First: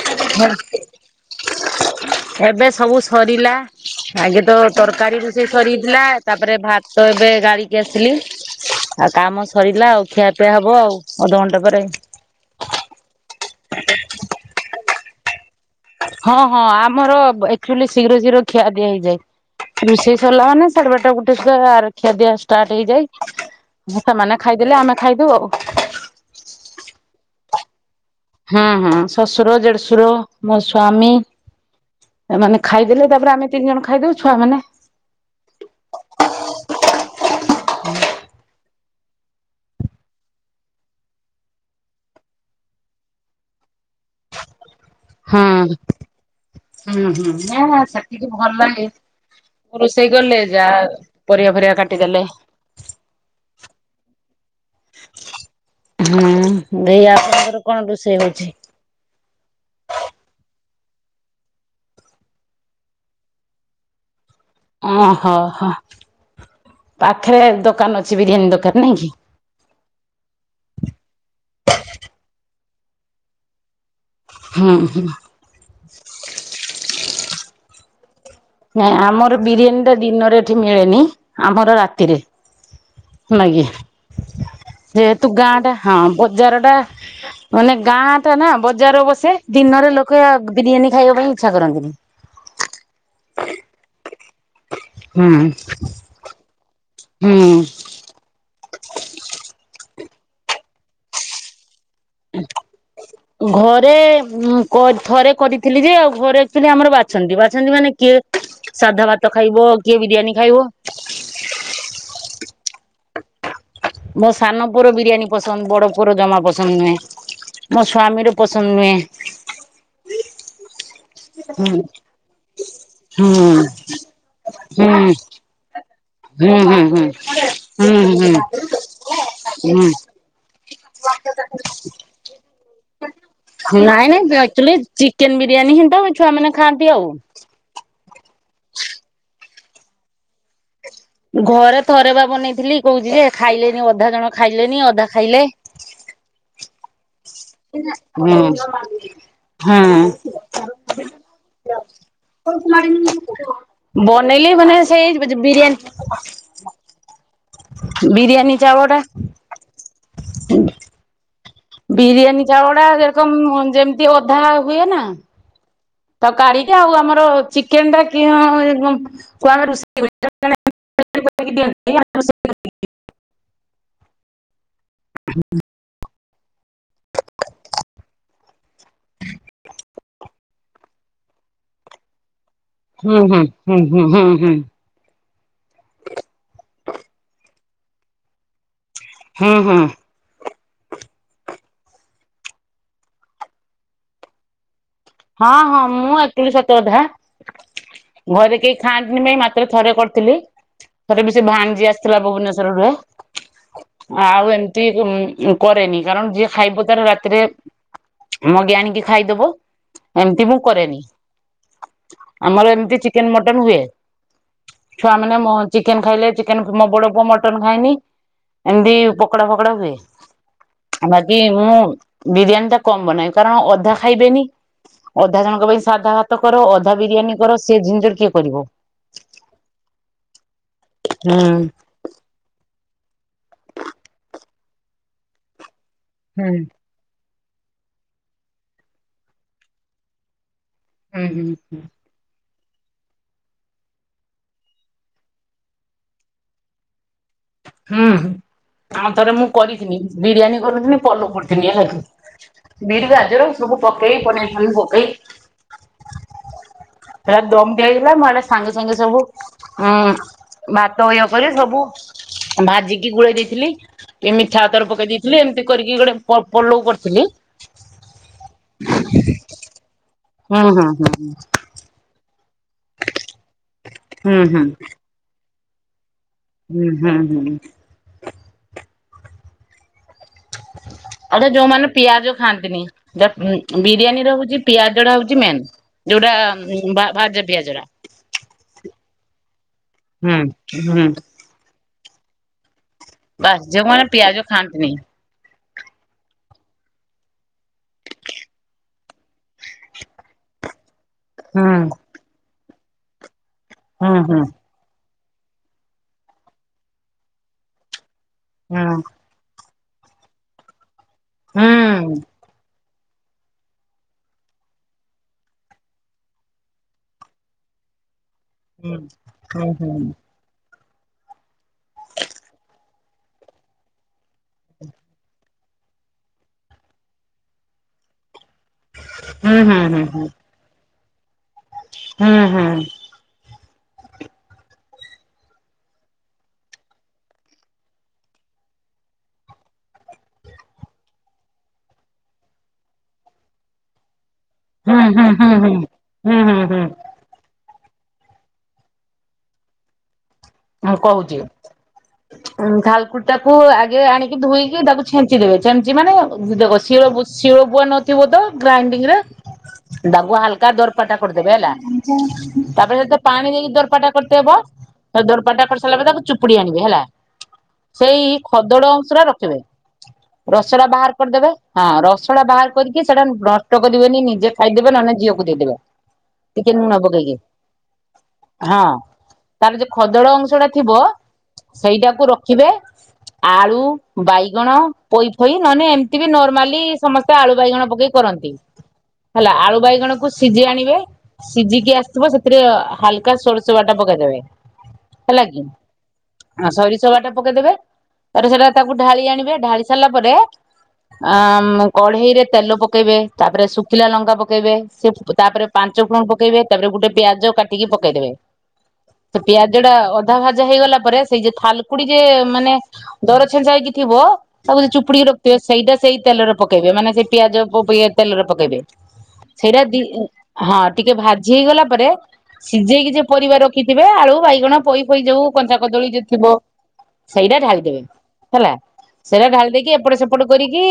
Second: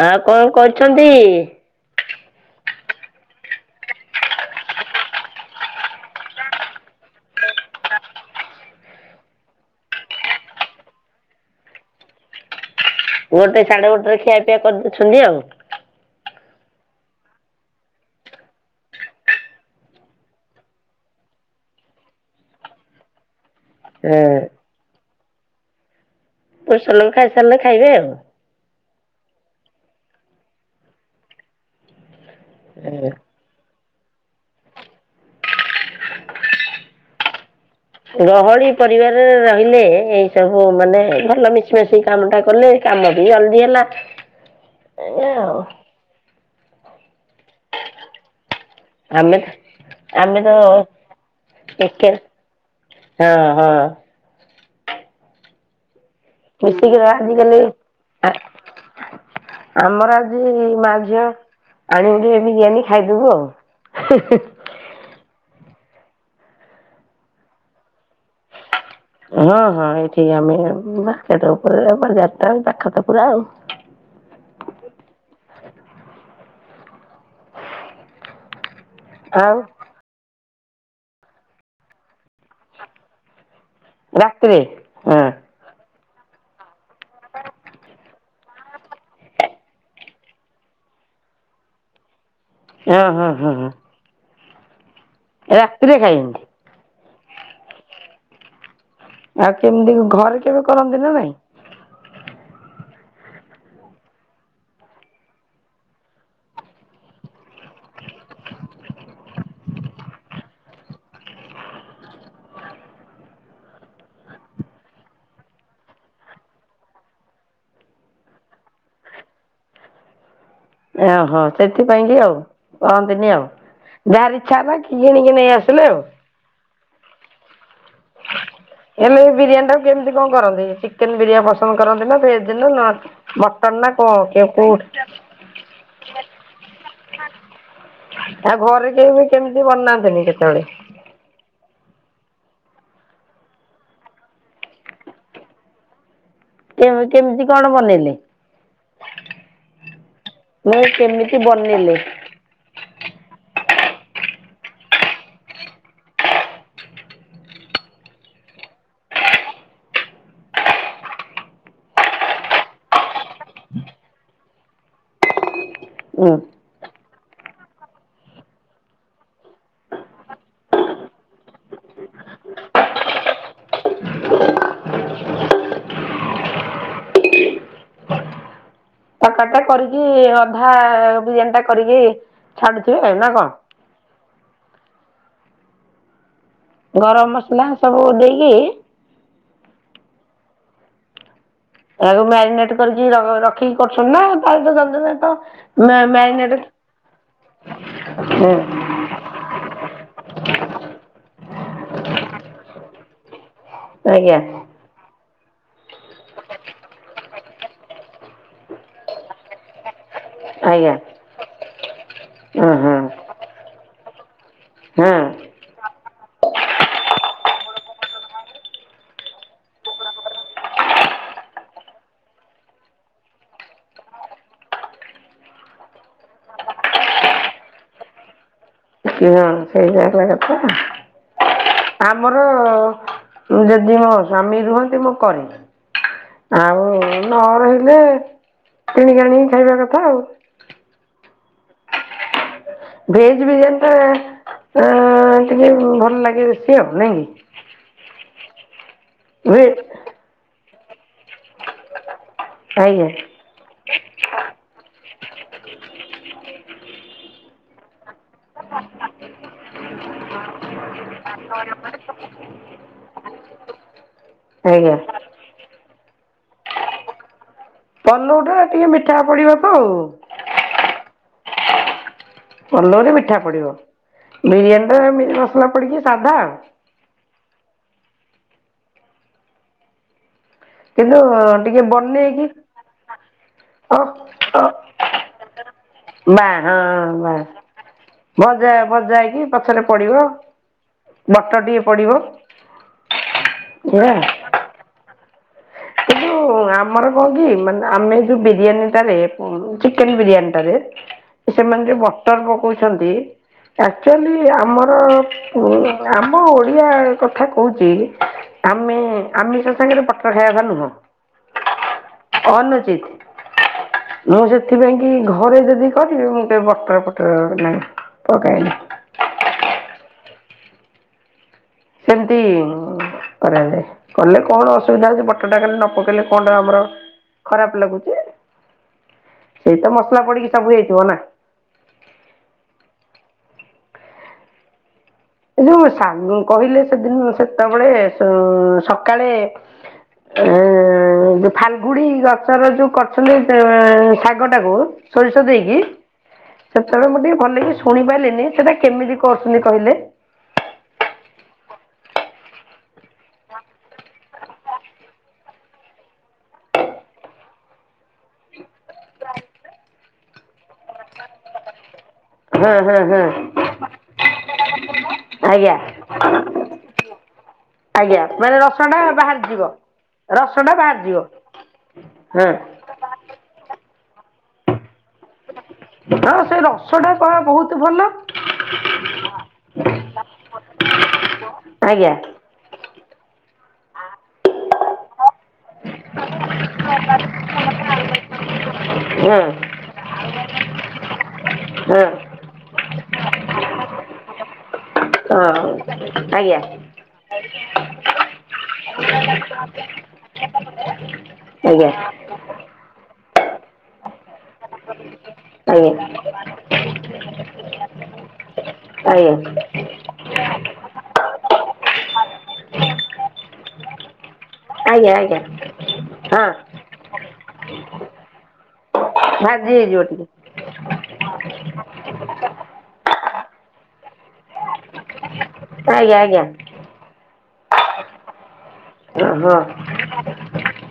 ଆଉ କଣ କରୁଛନ୍ତି? ଏବେ ସବୁ ସରିଲା। ଆଗେ ତ ତରକାରୀ ରୁଷେଇ ସରିଥିଲା, ତାପରେ ଭାତ ଏବେ ଗାଳିକି ଆସିଲି। ଆଉ କାମ ସରିଲା ଆଉ ଖିଆ ପିଆ ହବ ଆଉ ଅଧଘଣ୍ଟା ପରେ। ଗୋଟେ ସାଢେ ଗୋଟେରେ ଖିଆ ପିଆ କରିଦେଉଛନ୍ତି ଆଉ। ହଁ-ହଁ ଆମର ଏକ୍ଚୁଲି ଶୀଘ୍ର-ଶୀଘ୍ର ଖିଆ ଦିଆ ହେଇଯାଏ। ରୁଷେଇ ସରିଲା ମାନେ ସାଢେ ବାରଟା ଗୋଟେ ସୁଧା ଖିଆ ଦିଆ ଷ୍ଟାର୍ଟ ହେଇଯାଏ। ହୁଁ ସେମାନେ ଖାଇଦେଲେ ଆମେ ଖାଇଦଉ ଆଉ। ପୁରୁଷ ଲୋକ ଖାଇସାରିଲେ ଖାଇବେ ଆଉ। ହୁଁ-ହୁଁ ଶଶୁର, ଦେଢଶୁର, ମୋ ସ୍ଵାମୀ ଏମାନେ ଖାଇଦେଲେ ତାପରେ ଆମେ ତିନି ଜଣ ଖାଇଦଉ, ଛୁଆମାନେ ଗହଳି ପରିବାରରେ ରହିଲେ ଏଇ ସବୁ ମାନେ ଭଲ ମିଶିମାସି କାମଟା କଲେ କାମ ବି ଜଲ୍ଦୀ ହେଲା। ଏଇଆ ହଁ ଆଉ। ହୁଁ-ହୁଁ [unintelligible] ସେତିକି ଭଲ୍ ଲାଗେ। ଆମେ ତ ରୋଷେଇ ଆମେ କଲେ ତ ଜା ପରିବା ଫରିବା କାଟିଦେଲେ। ହଁ-ହଁ। ହୁଁ ମିଶିକି ଦେଇ ଆଜିକାଲି ଆପଣଙ୍କର କଣ ରୁସେଇ ଆ ହଉଚି? ଆମର ଆଜି ମା ଝିଅ ଆଣିକି ଟିକେ ବିରିୟାନୀ ଖାଇଦବୁ ଆଉ ହିଁ-ହିଁ। ଓହୋ ହୋ ପାଖେରେ ଦୋକାନ ଅଛି ବିରିୟାନୀ ଦୋକାନ ନାଇଁ କି? ହଁ-ହଁ ଏଇଠି ଆମେ ମାର୍କେଟ ଉପରେ ବଜାରଟା ପାଖ ତ ପୁରା ଆଉ। ହୁଁ-ହୁଁ। ନାଇଁ ଆମର ଆଉ ବିରିୟାନୀ ଟା ଏଠି ମିଳେନି, ଆମର ରାତିରେ [unintelligible] ରାତିରେ ହଁ ଯେହେତୁ ଗାଁ ଟା ହଁ ବଜରଟା। ମାନେ ଗାଁ ଟା ନା ବଜାର ବସେ ଦିନରେ ଲୋକେ ବିରିୟାନୀ ଖାଇବା ପାଇଁ ଇଚ୍ଛା କରନ୍ତିନି। ହଁ ହଁ ହଁ ହଁ। ହୁଁ ରାତିରେ ଖାଇନ୍ତି ହୁଁ। ଆଉ କେମିତି ଘରେ କେବେ କରନ୍ତି ନା ନାଇଁ? ଘରେ ଉ କ ଥରେ କରିଥିଲି ଯେ ଆଉ ଘରେ ଆକଚୁଆଲି ଆମର ବାଛନ୍ତି ବାଛନ୍ତି ମାନେ କିଏ ସାଧା ଭାତ ଖାଇବ କିଏ ବିରିୟାନୀ ଖାଇବ। ମୋ ସାନ ପୁଅର ବିରିୟାନୀ ପସନ୍ଦ ବଡ ପୁଅ ର ଜମା ପସନ୍ଦ ନୁହେଁ। ମୋ ସ୍ଵାମୀ ର ପସନ୍ଦ ନୁହେଁ। ଓହୋ ହୁଁ ସେଥିପାଇଁ କି ଆଉ ହୁଁ କହନ୍ତିନି ଆଉ। ଯାହାର ଇଚ୍ଛା ହେଲା ହୁଁ କିଣିକି ନେଇ ଆସିଲେ ଆଉ। ହୁଁ ହୁଁ ହୁଁ ହୁଁ ହୁଁ। ହେଲେ ଏ ବିରିୟାନୀ ଟାକୁ କେମିତି କଣ କରନ୍ତି? ଚିକେନ ବିରୀୟା ପସନ୍ଦ କରନ୍ତି ନା ଭେଜ ନା ନନ୍ ନାଇଁ ନାଇଁ ଆକଚୁଆଲି ଚିକେନ ବିରିୟାନୀ ହିଁ ତ ଛୁଆ ମାନେ ଖାଆନ୍ତି ଆଉ। ଆଉ ଘରେ କେହି ବି କେମିତି ବନାନ୍ତିନି କେତେବେଳେ? ଘରେ ଥରେ ବା ବନେଇଥିଲି କହୁଛି ଯେ ଖାଇଲେନି ଅଧା ଜଣ ଖାଇଲେନି ଅଧା ଖାଇଲେ। କେ କେମିତି କଣ ବନେଇଲେ? ହୁଁ କେମିତି ହୁଁ। ବନିଲେ? ବନେଇଲି ମାନେ ସେଇ ବିରିୟାନୀ ବିରିୟାନୀ ଚାଉଳ ଟା ବିରିୟାନୀ ଚାଉଳ ଟା ଯେମିତି ଅଧା ହୁଏ ନା ତ ହୁଁ। କାଢିକେ ଆଉ ଆମର ଚିକେନ ଟା କି ହଁ [unintelligible] [unintelligible] [unintelligible] ହୁଁ। ତକାରୀ ଟା କରିକି ଅଧା ବିରିୟାନୀ ଟା କରିକି ଛାଡୁଥିବେ ଆଉ ହୁଁ ନା ହୁଁ କଣ ହୁଁ ହୁଁ ହୁଁ ହୁଁ। ଗରମ ମସଲା ସବୁ ଦେଇକି ହୁଁ ହୁଁ। ଏହାକୁ ମ୍ୟାରିନେଟ କରିକି ର ରଖିକି କରୁଛନ୍ତି ନା [unintelligible] ତମେ ତ ହଁ ହଁ ମ ମୁଁ ଆକ୍ଚୁଆଲି ସତ ମ୍ୟାଗନେଟ୍ [unintelligible] ମାତ୍ରେ ଥରେ କରିଥିଲି ଥରେ ବି ସେ ଭାଣିଜି ଆସିଥିଲା ଭୁବନେଶ୍ୱର ରୁ ଆଜ୍ଞା ଆଉ ଏମ୍ ଟି କରେନି କାରଣ ଯିଏ ଖାଇବ ତାର ରାତିରେ ମଗେଇ ଆଣିକି ଖାଇଦବ। ଏମିତି ମୁଁ ଆଜ୍ଞା କରେନି। ଆମର ହୁଁ ହୁଁ ଏମିତି ଚିକେନ ମଟନ ହୁଏ ହଁ ଛୁଆ ମାନେ ମ ଚିକେନ ଖାଇଲେ ଚିକେନ ମୋ ବଡ ପୁଅ ମଟନ ଖାଇନି ଏମିତି ପକଡା ଫକଡା ହୁଏ। ବାକି ମୁଁ ବିରିୟାନୀ ଟା କମ ବନାଏ କାରଣ ଅଧା ଖାଇବେନି। ଅଧା ଜଣଙ୍କ ପାଇଁ ସାଧା ଭାତ କର ଅଧା ବିରିୟାନୀ କର ସେ ଜିନିଷ କିଏ କରିବ। ହୁଁ। [unintelligible] ଆମର ଯଦି ମୋ ସ୍ଵାମୀ ରୁହନ୍ତି ମୁଁ କରେ। ହୁଁ ଆଉ ନ ରହିଲେ କିଣିକି ଆଣିକି ଖାଇବା କଥା ଆଉ। ହୁଁ ହୁଁ ହୁଁ। ଭେଜ ବିରିୟାନୀ ଟା ଆ ଟିକେ ଭଲ ଲାଗେ ସିଏ ଆଉ ନାଇଁ କି? ହୁଁ ଆଉ ଥରେ ମୁଁ କି ଭେ କରିଥିନି। ବିରିୟାନୀ କରିଥିଲି ପଲଉ କରିଥିଲି ହେଲା ଆଜ୍ଞା ବିଟ୍ ଗାଜର ସବୁ ପକେଇ ପନିର୍ ଫ୍ଚନିର ପକେଇ ହେ ଦମ ଦିଆ ହେଇଗଲା ମାନେ ସାଙ୍ଗେ ସାଙ୍ଗେ ସବୁ ହୁଁ ଭାତ [unintelligible] ବା ପରେ ସବୁ ଭାଜିକି ଗୋଳେଇ ଦେଇଥିଲି ଏ ମିଠା ଅତର ଆଜ୍ଞା ପକେଇ ଦେଇ ହେଲେ ଏମତି କରିକି ଗୋଟେ ପ-ପଲଉ କରିଥିଲି। ପଲଉଟା ଟିକେ ମିଠା ପଡ଼ିବ ତ ଆଉ। ହୁଁ ହୁଁ ହୁଁ ହୁଁ। ପଲଉରେ ମିଠା ପଡ଼ିବ, ହୁଁ ହୁଁ ବିରିୟାନୀର ମିଠା ମସଲା ପଡ଼ିକି ସାଧା ଆଉ। ହୁଁ ହୁଁ ହୁଁ। କିନ୍ତୁ ଆଉ ତ ଟିକେ ଯୋଉମାନେ ପିଆଜ ବନେଇକି ଖାଆନ୍ତିନି, ଯଦ ଓ ବିରିୟାନୀର ହଉଛି ଓ ପିଆଜଟା ହଉଛି ମେନ୍। ଯୋଉଟା ବା ହଁ ବା ଭା-ଭାଜେ ପିଆଜଟା। ଭଜା ଭଜା ହେଇକି ପଛରେ ପଡିବ, ହୁଁ ହୁଁ। ମଟର ଟିକେ ପଡିବ। ବାସ୍ ଯେଉଁମାନେ ପିଆଜ ଖାଆନ୍ତିନି। କି ଯୋଉ ଆମର କହ କି ମାନେ ଆମେ ଯୋଉ ବିରିୟାନୀଟାରେ ପୁ ଚିକେନ ବିରିୟାନୀଟାରେ ହୁଁ ସେମାନେ ଯୋଉ ବଟର ପକଉଛନ୍ତି, ହୁଁ ଆକ୍ଚୁଆଲି ହୁଁ ଆମର ଆମ ଓଡ଼ିଆ କଥା କହୁଛି, ହୁଁ। ଆମେ ଆମିଷ ସାଙ୍ଗରେ ବଟର ଖାଇଆ କଥା ନୁହଁ, ହୁଁ ହୁଁ ଅନୁଚିତ। ମୁଁ ସେଥିପାଇଁ କି ଘରେ ଯଦି କରିବି, ମୁଁ କେବେ ବଟର ଫଟର ନାଇଁ ପକାଏନି। ହୁଁ ହୁଁ ହୁଁ। ସେନ୍ତି ମୁଁ କରେନେଇ। କଲେ କଣ ଅସୁବିଧା ହଉଛି, ବଟରଟା କଲେ ନ ପକେଇଲେ କଣଟା ଆମର ଖରାପ ଲାଗୁଚି? ହୁଁ ସେଇ ତ ହୁଁ ହୁଁ। ମସଲା ପଡିକି ସବୁ ହେଇଥିବ ନା। ହୁଁ ହୁଁ। ଏ ଯୋଉ ଶାଗ କହିଲେ ସେଦିନ ସେତେବେଳେ ଉମ୍ ସକାଳେ ଉମ୍ ଯୋଉ ଫାଲଗୁଡି ଗଛର ଯୋଉ କରୁଛନ୍ତି ସେ ଶାଗ ଶାଗଟାକୁ ହୁଁ ହୁଁ ସୋରିଷ ହୁଁ ହୁଁ ଦେଇକି, ହୁଁ ହୁଁ ହୁଁ ସେତେବେଳେ ମୁଁ ଟିକେ ଭଲକି ଶୁଣି ପାରିଲିନି, ସେଟା କେମିତି କରୁଛନ୍ତି କହିଲେ? ହଁ କହୁଛି। ଥାଲକୁଡିଟାକୁ ଆଗେ ଆଣିକି ଧୋଇକି ତାକୁ ଛେଞ୍ଚି ଦେବେ, ଛେଞ୍ଚି ମାନେ ଦେଖ ଶିଳ ବୁ ଶିଳ ପୁଆ ନ ଥିବ ତ ଗ୍ରାଇଡିଂରେ ତାକୁ ହାଲକା ଦୋର୍ପଟା କରଦେବେ ହେଲା ହଁ ହଁ ତାପରେ ସେତେ ହଁ ପାଣି ଦେଇକି ଦରପାଟା କରିତେ ହେବ ଦରପଟା ଆଜ୍ଞା କରି ସାରିଲା ପରେ ତାକୁ ଚୁପୁଡି ଆଣିବେ ହେଲା, ଆଜ୍ଞା ସେଇ ମାନେ ଖଦଡ ରସଟା ଅଂଶରା ରଖିବେ ବାହାରିଯିବ। ରସଟା ରସରା ବାହାର ବାହାରିଯିବ କରିଦେବେ, ହଁ ରସଟା ହଁ ବାହାର କରିକି ସେଟା ନଷ୍ଟ କରିବେନି ନିଜେ ଖାଇଦେବେ ନହେଲେ ଝିଅକୁ କୁ ଦେଇଦେବେ, ହଁ ସେ ଟିକେ ନୁଣ ରସଟା ପା ପକେଇକି। ବହୁତ ଭଲ। ହଁ ତାହେଲେ ଯୋଉ ଖଦଡ଼ ଅଂଶଟା ଥିବ, ଆଜ୍ଞା ସେଇଟାକୁ ର ଖିବେ, ଆଳୁ, ବାଇଗଣ ପୋଇ ଫୋଇ ନହେନେ ଏମତି ବି ନର୍ମାଲି ସମସ୍ତେ ଆଳୁ, ବାଇଗଣ ପକେଇ କରନ୍ତି ହଁ ହେଲା, ଆଳୁ ବାଇଗଣକୁ ସିଜେଇ ଆଣିବେ, ହଁ ସିଝିକି ହଁ ଆସିଥିବ ସେ ଥିରେ ହାଲକା ସୋରିଷ ବାଟା ପକେଇଦବେ ହେଲା କି, ଆଜ୍ଞା ସୋରିଷ ବାଟା ପକେଇଦେବେ, ତାପରେ ସେଟା ତାକୁ ଢାଳି ଆଣିବେ, ଢାଳି ସାରିଲା ପରେ ଆମ୍ ଆଜ୍ଞା କଢେଇରେ ତେଲ ପକେଇବେ ତାପରେ ଶୁଖିଲା ଲଙ୍କା ପକେଇବେ, ସେ ତାପରେ ପାଞ୍ଚ ଆଜ୍ଞା ଫୁଟଣ ପକେଇବେ, ତାପରେ ଗୋଟେ ପିଆଜ କାଟିକି ପକେଇଦେବେ। ଆଜ୍ଞା। ସେ ପିଆଜ ଜଟା ଅଧା ଭାଜା ହେଇଗଲା ପରେ ସେଇ ଯେ ଥାଲକୁଡି ଯେ ମାନେ ଦର ଛେଞ୍ଚା ହେଇକି ଥିବ ତାକୁ ଯଦି ଆଜ୍ଞା ଚୁପୁଡିକି ଆଜ୍ଞା ରଖଥିବେ, ସେଇଟା ସେଇ ହଁ ତେଲରେ ପକେଇବେ ମାନେ ସେଇ ପିଆଜ ପ ଇଏ ତେଲରେ ପକେଇବେ। ଭାଜି ସେଇଟା ଦି ହେଇଯିବ ଟିକେ ଆଁ ହଁ ଟିକେ ଭାଜି ହେଇଗଲା ପରେ, ସିଝେଇକି ଯିଏ ପରିବା ରଖି ଖିବେ ଆଳୁ, ବାଇଗଣ, ପୋଇ ଫୋଇ ଯୋଉ କଞ୍ଚା କଦଳୀ ଆଜ୍ଞା ଯଦି ଥିବ ଆଜ୍ଞା ସେଇଟା ଢାଳିଦେବେ, ହେଲା ସେଇଟା ହଁ ଢାଳି ଦେଇକି ଏପଟେ ସେ ଏପଟୁ କରିକି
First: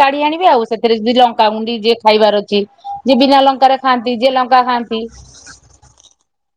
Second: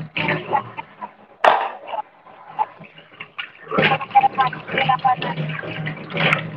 କାଢି ଆଣିବେ ଆଉ। ସେଥିରେ ଯଦି ଲଙ୍କାଗୁଣ୍ଡି ଯିଏ ଖାଇବାର ଅଛି ଯେ ବିନା ଲଙ୍କାରେ ଖାଆନ୍ତି, ଯିଏ ଲଙ୍କା ଖାଆନ୍ତି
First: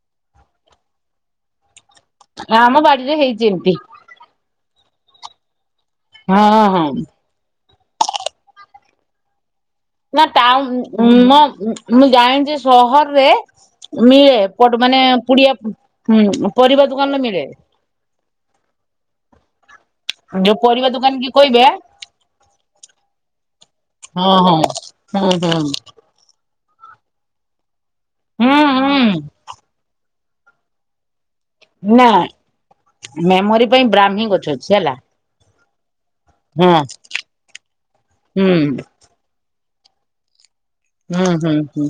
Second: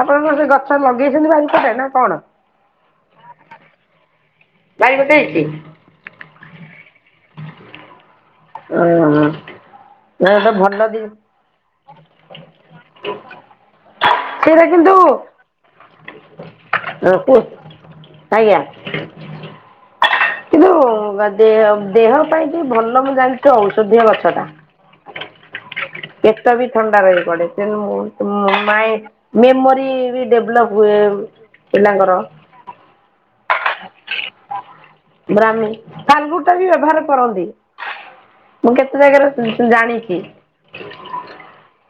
ଆପଣଙ୍କର ସେ ଗଛ ଲଗେଇଛନ୍ତି ବାରିପଟେ ନା କଣ? ଆମ ବାଡି଼ରେ ହେଇଛି ଏମିତି। ବାରି ପଟେ ହେଇଛି। ହଁ ହଁ। ଅଁଅ ନା ଟାଉନ୍ ନା ମୁଁ ଜାଣିଛି ସହର୍ ରେ ମିଳେ ସେଇଟା ପଡ଼ କିନ୍ତୁ ମାନେ ପୁଡିଆ ହୁଁ ପରିବା ର ଦୋକାନରେ କୁ ମିଳେ ଆଜ୍ଞା ଯୋଉ କିନ୍ତୁ ପରିବା ଦୋକାନ କି କହିବେ ଦେହ ଦେହ ପାଇଁ କି ଭଲ ମୁଁ ଜାଣିଛି ଔଷଧୀୟ ହଁ ଗଛ ଟା। ହଁ ହୁଁ ହୁଁ। ପେଚ ବି ଥଣ୍ଡା ରହି ପଡେ଼ କିନ୍ତୁ ହୁଁ ମୁ ମାଇଁ ହୁଁ ମେମୋରି ବି ଡଭ୍ଲପ ହୁଏ। ନା ପିଲାଙ୍କର ମେମୋରି ପାଇଁ ବ୍ରାହ୍ମି ହିଁ ଗଛ ଅଛି ହେଲା। ବ୍ରାମୀ କଲଗୁ ଟା ବି ହଁ ବ୍ୟବହାର କରନ୍ତି ହୁଁ ମୁଁ କେତେ ଜାଗାରେ। ଜାଣିକି ହୁଁ ହୁଁ ହୁଁ।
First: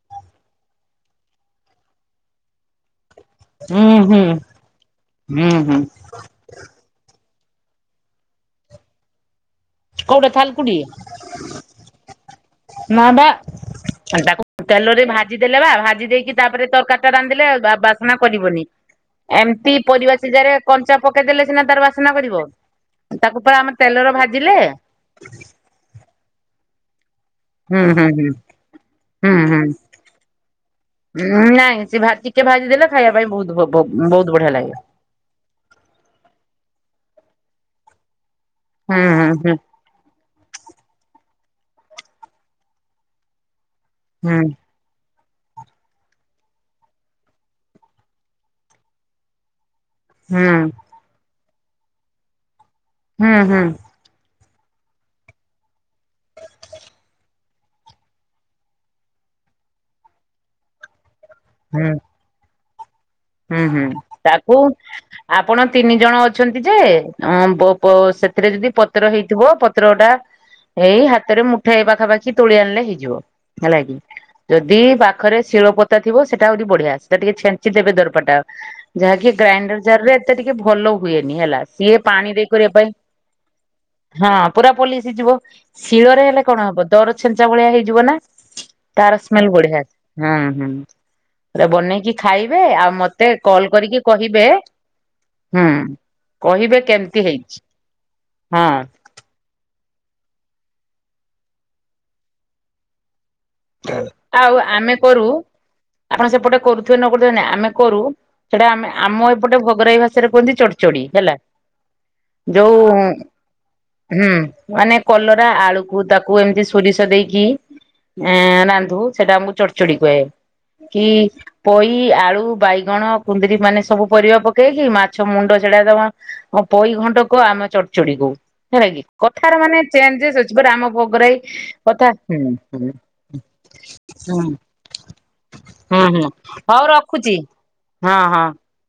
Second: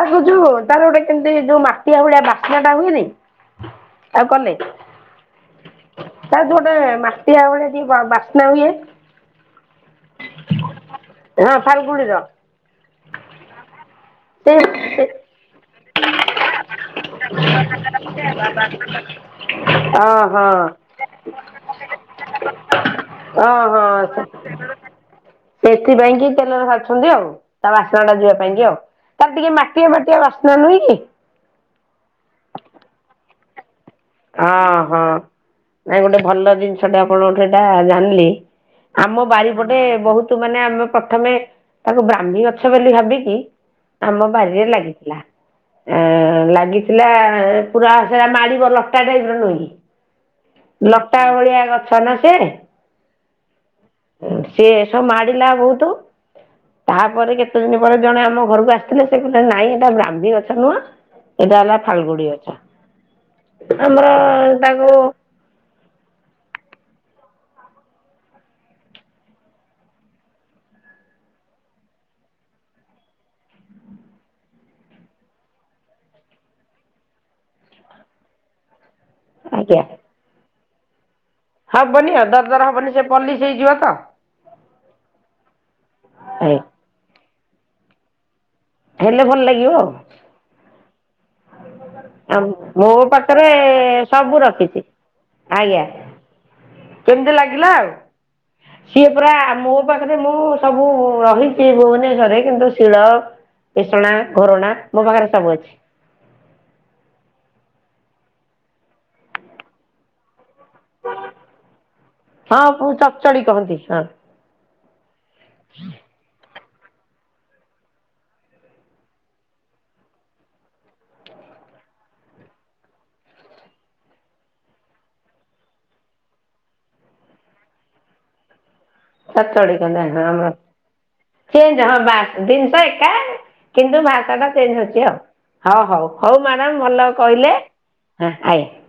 ତାକୁ ଯୋଉ ତାର ଗୋଟେ କେମିତି ଯୋଉ ମାଟିଆ ଭଳିଆ ବାସ୍ନା ଟା ହୁଏନି। ହୁଁ ହୁଁ ଆଉ କଲେ ହୁଁ ହୁଁ ତା ଗୋଟେ ମାଟିଆ ବଳେଆ ଟିକେଏ ବାସ୍ନା ହୁଏନି କୋଉଠେ ଥାଲ୍କୁଡି଼। ହଁ ଫାଲଗୁଣୀର। ନା ବା ସାଟାପ୍ ସେ ତେଲରେ ଭାଜି ଦେଲେ ବା ଭାଜି ଦେଇକି ତାପରେ ତରକାରୀ ଟା ରାନ୍ଧିଲେ ବା-ବାସ୍ନା କରିବନି। ଏମତି ପରିବା ଓହୋ ସିଝାରେ କଞ୍ଚା ପକେଇଦେଲେ ସିନା ତାର ବାସ୍ନା କରିବ। ତାକୁ ପରା ଆମେ ଓହୋ ତେଲରେ ଭାଜିଲେ। ସେଥିପାଇଁ କି ତେଲରେ ଭାଜୁଛନ୍ତି ଆଉ। ତା ହୁଁ ବାସ୍ନା ହୁଁ ଟା ହୁଁ ଯିବା ପାଇଁ କି ଆଉ ତାର ହୁଁ ଟିକେ ହୁଁ। ମାଟିଆ ମାଟିଆ ବାସ୍ନା ନୁହଁ କି। ଉଁ ନାଇଁ ସେ ଭାଜି ଟିକେ ଭାଜି ଦେଲେ ଖାଇବା ପାଇଁ ବହୁତ୍ ଭଲ। ବୋ ବଉତ୍ ହଁ ହଁ ନାଇଁ ଗୋଟେ ଭଲ ଜିନିଷଟା ଆପଣଙ୍କଠୁ ଏଇଟା ଜାଣିଲି। ହୁଁ ଆମ ହୁଁ ବାରିପଟେ ବହୁତ୍ ମାନେ ଆମେ ପ୍ରଥମେ ତାକୁ ବ୍ରାହ୍ମୀ ଗଛ ବୋଲି ଭାବିକି। ଆମ ହୁଁ ବାରିରେ ଲାଗିଥିଲା ଆ ଲାଗିଥିଲା ପୁରା ସେଟା ମାଡି଼ବଲ। ତା ଟାଇପ୍ ର ନୁହଁକି? ହୁଁ। ଲତା ଭଳିଆ ଗଛ ନା ସିଆଡ଼େ। ହୁଁ ହୁଁ। ସେ ଏସବୁ ମାଡିଲା ବହୁତ ତାପରେ କେତେ ଦିନ ପରେ ଜଣେ ଆମ ଘରକୁ ଆସିଥିଲେ ସେ କଥିଲେ ନାଇଁ ଏଟା ବ୍ରାହ୍ମୀଗଛ ନୁହଁ। ଏଇଟା ହେଲା ହୁଁ ହୁଁ ଫାଲ୍ଗୁଡି଼ ହୁଁ ହୁଁ ଗଛ ଆମର ତାକୁ ଆପଣ ତିନି ଜଣ ଅଛନ୍ତି ଯେ ଉଁ ବ ବ ସେଥିରେ ଯଦି ପତ୍ର ହେଇଥିବ ପତ୍ର ଟା ଏଇ ହାତରେ ମୁଠାଏ ପାଖାପାଖି ତୋଳି ଆଣିଲେ ହେଇଯିବ। ହେଲା କିି? ଯଦି ପାଖରେ ଶିୀଳପୋତା ଥିବ ସେଟା ଆହୁରି ବଢି଼ଆ ସେଟା ଟିକେ ଛେଞ୍ଚି ଦେବେ ଦର ପଟାଅ ଯାହାକି ଆଜ୍ଞା। ଗ୍ରାଇଣ୍ଡର ଜାର ରେ ଏତେ ଟିକେ ଭଲ ଉ ହୁଏନି ହେଲା ସିଏ ପାଣି ରେ କରିବା ପାଇଁ ଯିବ ତ ହଁ ପୁରା ପୋଲିସି ଯିବ ଶିଳରେ ହେଲେ କଣ ହବ। ଦର ଛେଚା ଭଳିଆ ହେଇଯିବ ନା ତାର ହେଲେ ଭଲ ସ୍ମେଲ୍ ଲାଗିବ ବଢି଼ଆ ଆଉ। ହୁଁ ହୁଁ ବନେଇକି ଖାଇବେ ଆଉ ମୋ ମ ତେ ପାଖରେ କଲ୍ କରିକି ସବୁ କହିବେ, ରଖିଛି ହୁଁ ଆଜ୍ଞା କହିବେ କେମିତି ହେଇଛି? ଲାଗିଲା ଆଉ। ହଁ। ପୁରା ମୋ ପାଖରେ ମୁଁ ସବୁ ରହିଛି ଭୁବନେଶ୍ଵରରେ କିନ୍ତୁ ଶିଳ। ପିସଣା ଆଉ ଘୋରଣା ଆମେ ମୋ କରୁ ପାଖରେ ସବୁ ଅଛି ଆପଣ ସେପଟେ କରୁଥିବେ ନ କରୁଥିବେ ନାଇ ଆମେ କରୁ ସେଇଟା ଆମେ ଆମ ଏପଟେ ଭଗରାଇ ଭାଷାରେ କୁହନ୍ତି ଚଢି। ଚଢି ହେଲା ହଁ ଯଉ ପୁ ଚଚଡି କହନ୍ତି ହଁ। ହୁଁ ମାନେ କଲରା ଆଳୁକୁ ତାକୁ ଏମିତି ସୋରିଷ ଦେଇକି ଏଁ ରାନ୍ଧୁ ସେଟା ମୁଁ ଚଢଚଡି କୁହେ କି ପୋଇ ଆଳୁ ବାଇଗଣ କୁନ୍ଦରି ମାନେ ସବୁ ପରିବା ପକେଇକି ମାଛ ମୁଣ୍ଡ ସେଟା ତମ ହଁ ପଇ ଘଣ୍ଟ କ ଆମ ଚଢଚଢି କହୁ ହେଲା କି। କଥାର ଚଚଡି ମାନେ କହନ୍ତି ହଁ ଚେଞ୍ଜସ ଆମର ଅଛି ଆମ ଭଗରାଇ କଥା ତ ହୁଁ ଏକା କିନ୍ତୁ ଭାଷା ହୁଁ ଟା ଚେଞ୍ଜ ହଉଛି ଆଉ। ହଉ ହୁଁ ହଉ ହୁଁ ହଉ ମ୍ୟାଡ଼ାାମ ଭଲ ରଖୁଛି କହିଲେ ହଁ ହଁ। ଆଜ୍ଞା